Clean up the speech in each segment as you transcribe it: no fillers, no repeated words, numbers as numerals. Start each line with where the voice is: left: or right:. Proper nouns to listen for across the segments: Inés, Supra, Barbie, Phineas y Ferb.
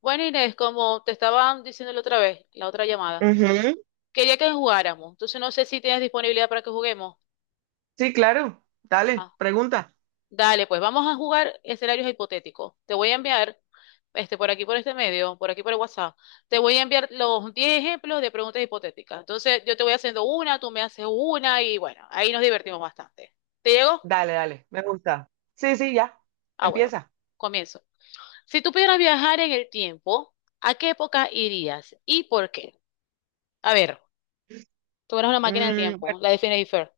left: Bueno, Inés, como te estaba diciendo la otra vez, la otra llamada,
right: Ujú.
left: quería que jugáramos. Entonces no sé si tienes disponibilidad para que juguemos.
right: Sí, claro. Dale,
left: Ah,
right: pregunta.
left: dale, pues vamos a jugar escenarios hipotéticos. Te voy a enviar, por aquí, por este medio, por aquí, por el WhatsApp, te voy a enviar los 10 ejemplos de preguntas hipotéticas. Entonces yo te voy haciendo una, tú me haces una y bueno, ahí nos divertimos bastante. ¿Te llegó?
right: Dale, dale, me gusta. Sí, sí, ya.
left: Ah, bueno,
right: Empieza.
left: comienzo. Si tú pudieras viajar en el tiempo, ¿a qué época irías y por qué? A ver, tú eres una máquina del tiempo,
right: Bueno,
left: la de Phineas y Ferb.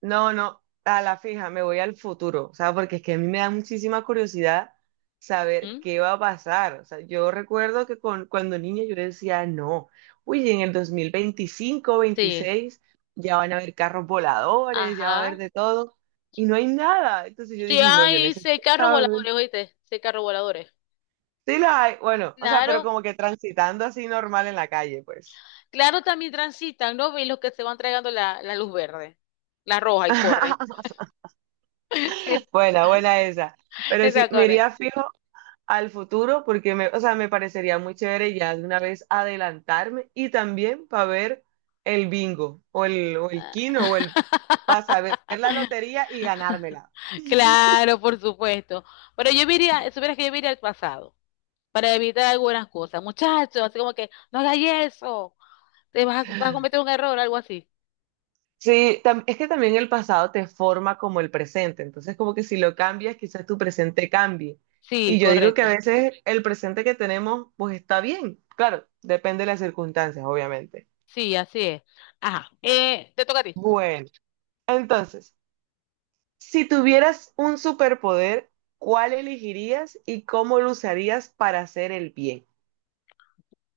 right: no, no, a la fija, me voy al futuro, o sea, porque es que a mí me da muchísima curiosidad saber
left: ¿Mm?
right: qué va a pasar. O sea, yo recuerdo que cuando niña yo decía, no, uy, en el 2025,
left: Sí,
right: 26, ya van a haber carros voladores, ya va a haber
left: ajá.
right: de todo, y no hay nada. Entonces yo
left: Sí,
right: dije, no, yo
left: hay seis
right: necesito
left: carros voladores,
right: saber.
left: oíste, seis carros voladores.
right: Sí la hay, bueno, o sea, pero
left: Claro,
right: como que transitando así normal en la calle, pues.
left: claro, también transitan, ¿no? Y los que se van tragando la luz verde, la roja y corre.
right: Buena, buena esa. Pero
left: Esa
right: sí, me
left: corre.
right: iría fijo al futuro porque o sea, me parecería muy chévere ya de una vez adelantarme y también para ver el bingo o el quino para saber la lotería y ganármela.
left: Claro, por supuesto. Pero yo iría, supieras que yo iría al pasado para evitar algunas cosas. Muchachos, así como que, no hagas eso, te vas a, vas a cometer un error, algo así.
right: Sí, es que también el pasado te forma como el presente, entonces como que si lo cambias, quizás tu presente cambie.
left: Sí,
right: Y yo digo que a
left: correcto.
right: veces el presente que tenemos, pues está bien, claro, depende de las circunstancias, obviamente.
left: Sí, así es. Ajá. Te toca a ti.
right: Bueno, entonces, si tuvieras un superpoder, ¿cuál elegirías y cómo lo usarías para hacer el bien?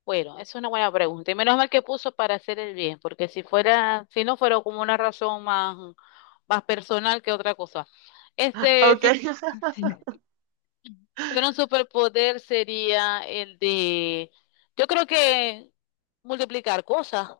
left: Bueno, es una buena pregunta. Y menos mal que puso para hacer el bien, porque si fuera, si no fuera como una razón más, más personal que otra cosa.
right: Ok.
left: Si si tuviera un superpoder sería el de, yo creo que multiplicar cosas,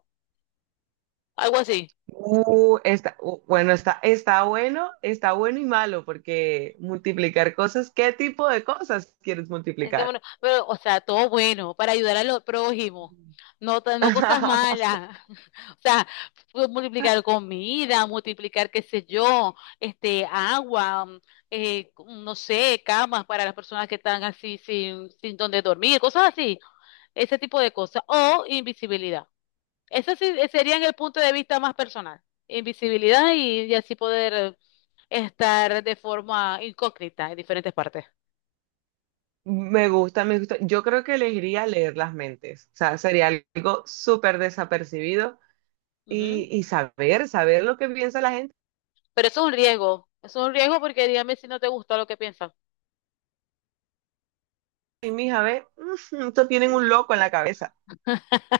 left: algo así.
right: Está, bueno, está bueno, está bueno y malo, porque multiplicar cosas, ¿qué tipo de cosas quieres
left: Es que
right: multiplicar?
left: bueno, pero, o sea, todo bueno, para ayudar a los prójimos, no, no cosas malas. O sea, multiplicar comida, multiplicar, qué sé yo, agua, no sé, camas para las personas que están así sin donde dormir, cosas así, ese tipo de cosas. O invisibilidad. Eso sí sería en el punto de vista más personal. Invisibilidad y así poder estar de forma incógnita en diferentes partes.
right: Me gusta, me gusta. Yo creo que elegiría leer las mentes. O sea, sería algo súper desapercibido y saber lo que piensa la gente.
left: Pero eso es un riesgo. Eso es un riesgo porque dígame si no te gusta lo que piensas.
right: Y mija, ve, estos tienen un loco en la cabeza.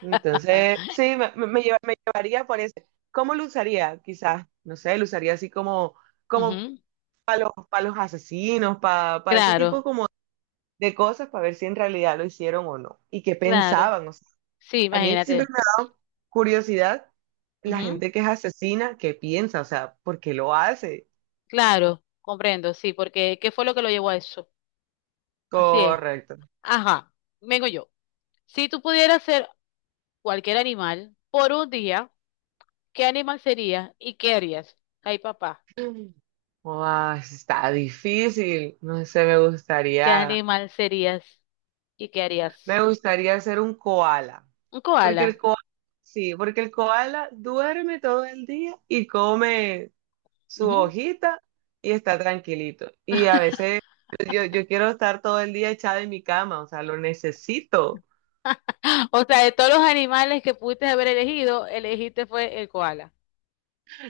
right: Entonces, sí, me llevaría por ese. ¿Cómo lo usaría? Quizás, no sé, lo usaría así como
left: Ujú.
right: para pa' los asesinos, para ese tipo
left: Claro,
right: como de cosas, para ver si en realidad lo hicieron o no. Y qué
left: claro.
right: pensaban, o
left: Sí,
right: A mí siempre
left: imagínate.
right: me ha dado curiosidad la
left: Ujú.
right: gente que es asesina, que piensa, o sea, ¿por qué lo hace?
left: Claro, comprendo, sí, porque ¿qué fue lo que lo llevó a eso? Así es.
right: Correcto.
left: Ajá, vengo yo. Si tú pudieras ser cualquier animal por un día, ¿qué animal serías y qué harías? Ay, papá,
right: Mm. Guau, está difícil. No sé, me
left: ¿qué
right: gustaría,
left: animal serías y qué harías?
right: me gustaría ser un koala,
left: Un
right: porque el
left: koala.
right: koala, sí, porque el koala duerme todo el día y come su hojita y está tranquilito. Y a veces yo quiero estar todo el día echada en mi cama, o sea, lo necesito.
left: O sea, de todos los animales que pudiste haber elegido, elegiste fue el koala.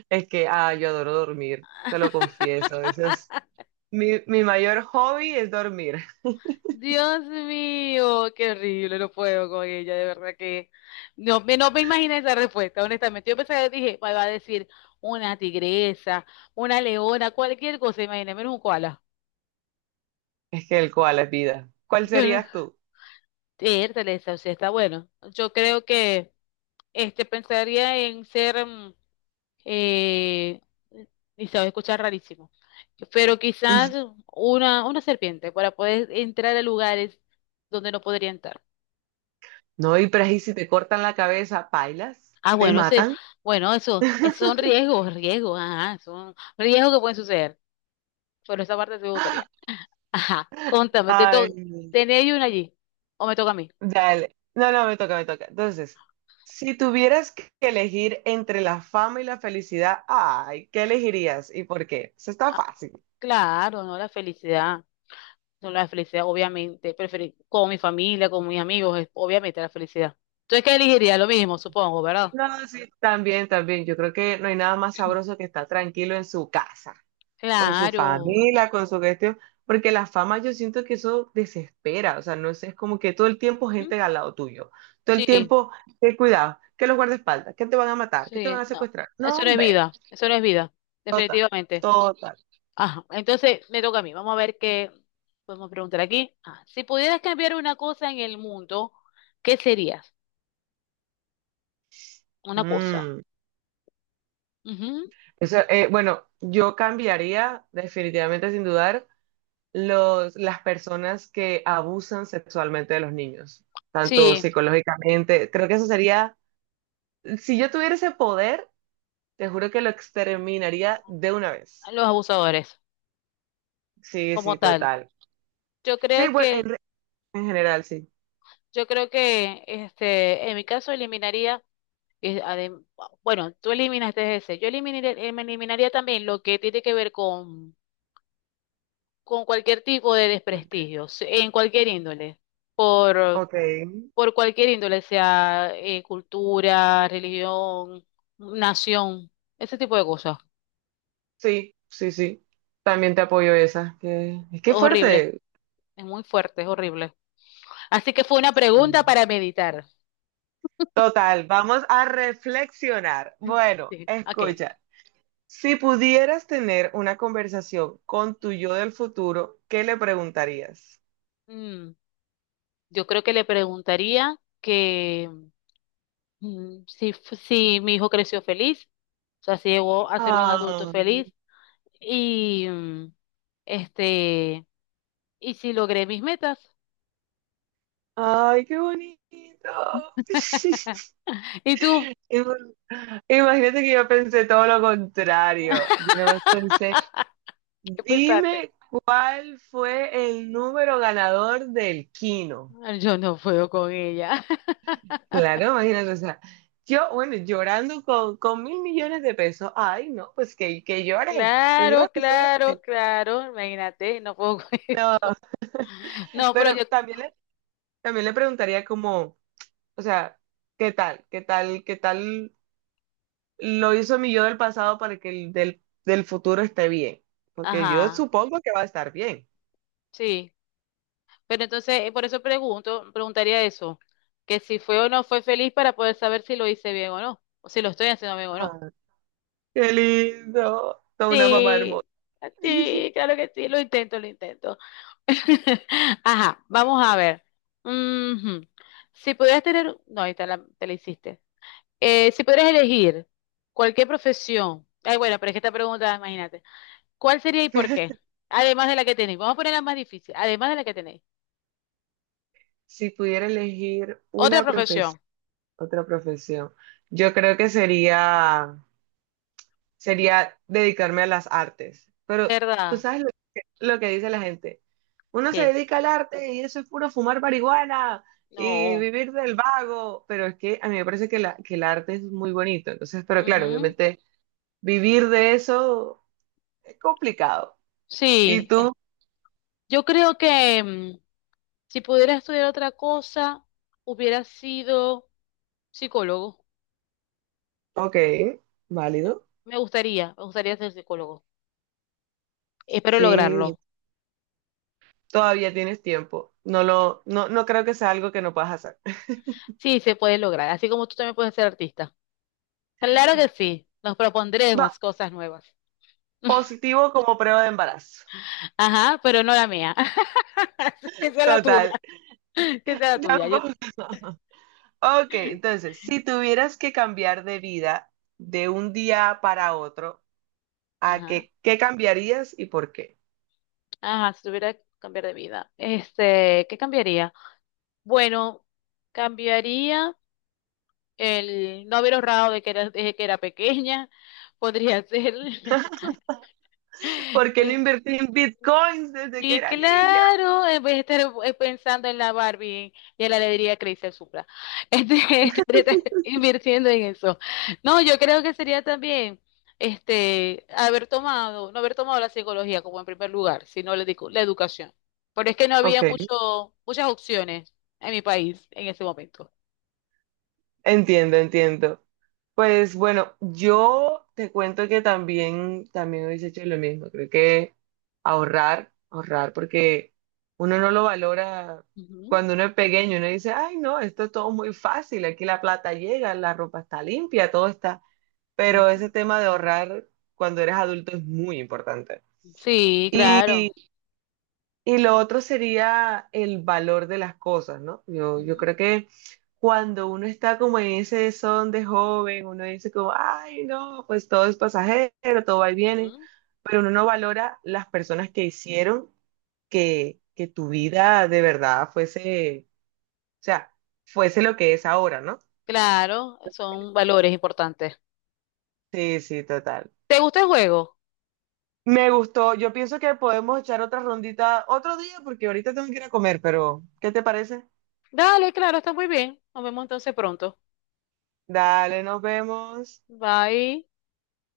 right: Es que, yo adoro dormir, te lo confieso. Ese es mi mayor hobby es dormir.
left: Dios mío, qué horrible, no puedo con ella, de verdad que no, no me imaginé esa respuesta, honestamente. Yo pensé, dije, va a decir una tigresa, una leona, cualquier cosa, imagínate, menos un koala.
right: Es que el cual es vida. ¿Cuál
left: Yo no,
right: serías tú?
left: Értale, esa, o sea, está bueno. Yo creo que pensaría en ser, eh, y se va a escuchar rarísimo. Pero quizás una serpiente para poder entrar a lugares donde no podría entrar.
right: No, y pero ahí si te cortan la cabeza, ¿pailas?
left: Ah,
right: ¿Te
left: bueno, ese,
right: matan?
left: bueno, eso, esos son riesgos, riesgos, ajá, son riesgos que pueden suceder. Pero esa parte sí me gustaría. Ajá, contame, te to
right: Ay,
left: ¿tenéis una allí? ¿O me toca a mí?
right: dale. No, no, me toca, me toca. Entonces, si tuvieras que elegir entre la fama y la felicidad, ay, ¿qué elegirías y por qué? Eso está
left: Ah,
right: fácil.
left: claro, no la felicidad. No la felicidad, obviamente. Preferir con mi familia, con mis amigos, obviamente la felicidad. Entonces, ¿qué elegiría? Lo mismo, supongo, ¿verdad?
right: No, sí, también, también. Yo creo que no hay nada más sabroso que estar tranquilo en su casa, con su
left: Claro.
right: familia, con su gestión, porque la fama yo siento que eso desespera, o sea, no es, es como que todo el tiempo
left: ¿Mm?
right: gente al lado tuyo, todo el
left: Sí,
right: tiempo, que cuidado, que los guardaespaldas, que te van a matar, que te van
left: sí,
right: a
left: no.
right: secuestrar.
left: Eso
right: No,
left: no es
right: hombre,
left: vida, eso no es vida, definitivamente.
right: total.
left: Ajá, entonces me toca a mí. Vamos a ver qué podemos preguntar aquí. Ah, si pudieras cambiar una cosa en el mundo, ¿qué serías? Una cosa.
right: Mm.
left: Ujú.
right: Eso, bueno, yo cambiaría definitivamente sin dudar las personas que abusan sexualmente de los niños, tanto
left: Sí,
right: psicológicamente. Creo que eso sería, si yo tuviera ese poder, te juro que lo exterminaría de una vez.
left: los abusadores,
right: Sí,
left: como
right: sí,
left: tal.
right: total.
left: Yo
right: Sí,
left: creo
right: bueno,
left: que,
right: en general, sí.
left: yo creo que, en mi caso eliminaría, eh, adem- bueno, tú eliminaste ese. Yo eliminaría, también lo que tiene que ver con cualquier tipo de desprestigio, en cualquier índole, por,
right: Ok,
left: por cualquier índole, sea cultura, religión, nación, ese tipo de cosas.
right: sí, sí, sí. También te apoyo esa. Es que
left: Horrible,
right: fuerte.
left: es muy fuerte, es horrible. Así que fue una pregunta para meditar.
right: Total, vamos a reflexionar. Bueno,
left: Sí, ok.
right: escucha. Si pudieras tener una conversación con tu yo del futuro, ¿qué le preguntarías?
left: Mm, yo creo que le preguntaría que si mi hijo creció feliz, o sea, si llegó a ser un adulto
right: Ah,
left: feliz y este ¿Y si logré mis metas?
right: ay, qué bonito.
left: ¿Y tú?
right: Ima- Imagínate que yo pensé todo lo contrario. Yo nomás pensé,
left: ¿Qué pensaste?
right: dime cuál fue el número ganador del Kino.
left: Ah, yo no puedo con ella.
right: Claro, imagínate, o sea, bueno, llorando con mil millones de pesos. Ay, no, pues que llore, que llore,
left: Claro,
right: que
left: claro,
right: suerte.
left: claro. Imagínate, no puedo con
right: No,
left: eso. No, pero
right: pero
left: yo,
right: también le preguntaría como, o sea, ¿Qué tal lo hizo mi yo del pasado para que el del futuro esté bien? Porque yo
left: ajá,
right: supongo que va a estar bien.
left: sí. Pero entonces, por eso pregunto, preguntaría eso, que si fue o no fue feliz para poder saber si lo hice bien o no, o si lo estoy haciendo bien o no.
right: Ah, qué lindo. Toda una mamá hermosa.
left: Sí, sí, claro que sí, lo intento, lo intento. Ajá, vamos a ver. Ujú. Si pudieras tener, no, ahí está la, te la hiciste. Si pudieras elegir cualquier profesión, ay, bueno, pero es que esta pregunta, imagínate, ¿cuál sería y por qué? Además de la que tenéis, vamos a poner la más difícil, además de la que tenéis.
right: Si pudiera elegir
left: Otra profesión,
right: otra profesión, yo creo que sería dedicarme a las artes. Pero tú
left: ¿verdad?
right: sabes lo que dice la gente. Uno se
left: Sí.
right: dedica al arte y eso es puro fumar marihuana y
left: No.
right: vivir del vago. Pero es que a mí me parece que el arte es muy bonito. Entonces, pero claro,
left: Ujú.
right: obviamente vivir de eso es complicado. Y
left: Sí.
right: tú,
left: Yo creo que si pudiera estudiar otra cosa, hubiera sido psicólogo.
right: ok,
left: Eh,
right: válido.
left: Me gustaría, ser psicólogo. Espero
right: Sí,
left: lograrlo.
right: todavía tienes tiempo. No lo, no, no creo que sea algo que no puedas hacer.
left: Sí, se puede lograr, así como tú también puedes ser artista. Claro que sí, nos
right: Va,
left: propondremos cosas nuevas.
right: positivo como prueba de embarazo.
left: Ajá, pero no la mía. Que sea la tuya,
right: Total,
left: que sea la tuya. Yo,
right: tampoco. Ok, entonces, si tuvieras que cambiar de vida de un día para otro,
left: ajá,
right: qué cambiarías y por qué?
left: ajá, si tuviera que cambiar de vida. Este, ¿qué cambiaría? Bueno, cambiaría el no haber ahorrado de que era, desde que era pequeña. Podría ser.
right: ¿Por qué no invertí en bitcoins desde que
left: Sí,
right: era niña?
left: claro, en vez de estar pensando en la Barbie y en la alegría que le hice el Supra. Este, de estar invirtiendo en eso. No, yo creo que sería también haber tomado, no haber tomado la psicología como en primer lugar, sino la educación. Pero es que no
right: Ok,
left: había muchas opciones en mi país en ese momento.
right: entiendo, entiendo. Pues bueno, yo te cuento que también, también hubiese hecho lo mismo. Creo que ahorrar, ahorrar, porque uno no lo valora
left: Ujú,
right: cuando uno es pequeño. Uno dice, ay, no, esto es todo muy fácil. Aquí la plata llega, la ropa está limpia, todo está. Pero
left: ujú.
right: ese tema de ahorrar cuando eres adulto es muy importante.
left: Sí, claro.
right: Y lo otro sería el valor de las cosas, ¿no? Yo
left: Ujú,
right: creo que cuando uno está como en ese son de joven, uno dice como, ay, no, pues todo es pasajero, todo va y viene,
left: ujú.
right: pero uno no valora las personas que hicieron que tu vida de verdad o sea, fuese lo que es ahora, ¿no?
left: Claro, son valores importantes.
right: Sí, sí, total.
left: ¿Te gusta el juego?
right: Me gustó. Yo pienso que podemos echar otra rondita otro día porque ahorita tengo que ir a comer, pero ¿qué te parece?
left: Dale, claro, está muy bien. Nos vemos entonces pronto.
right: Dale, nos vemos.
left: Bye.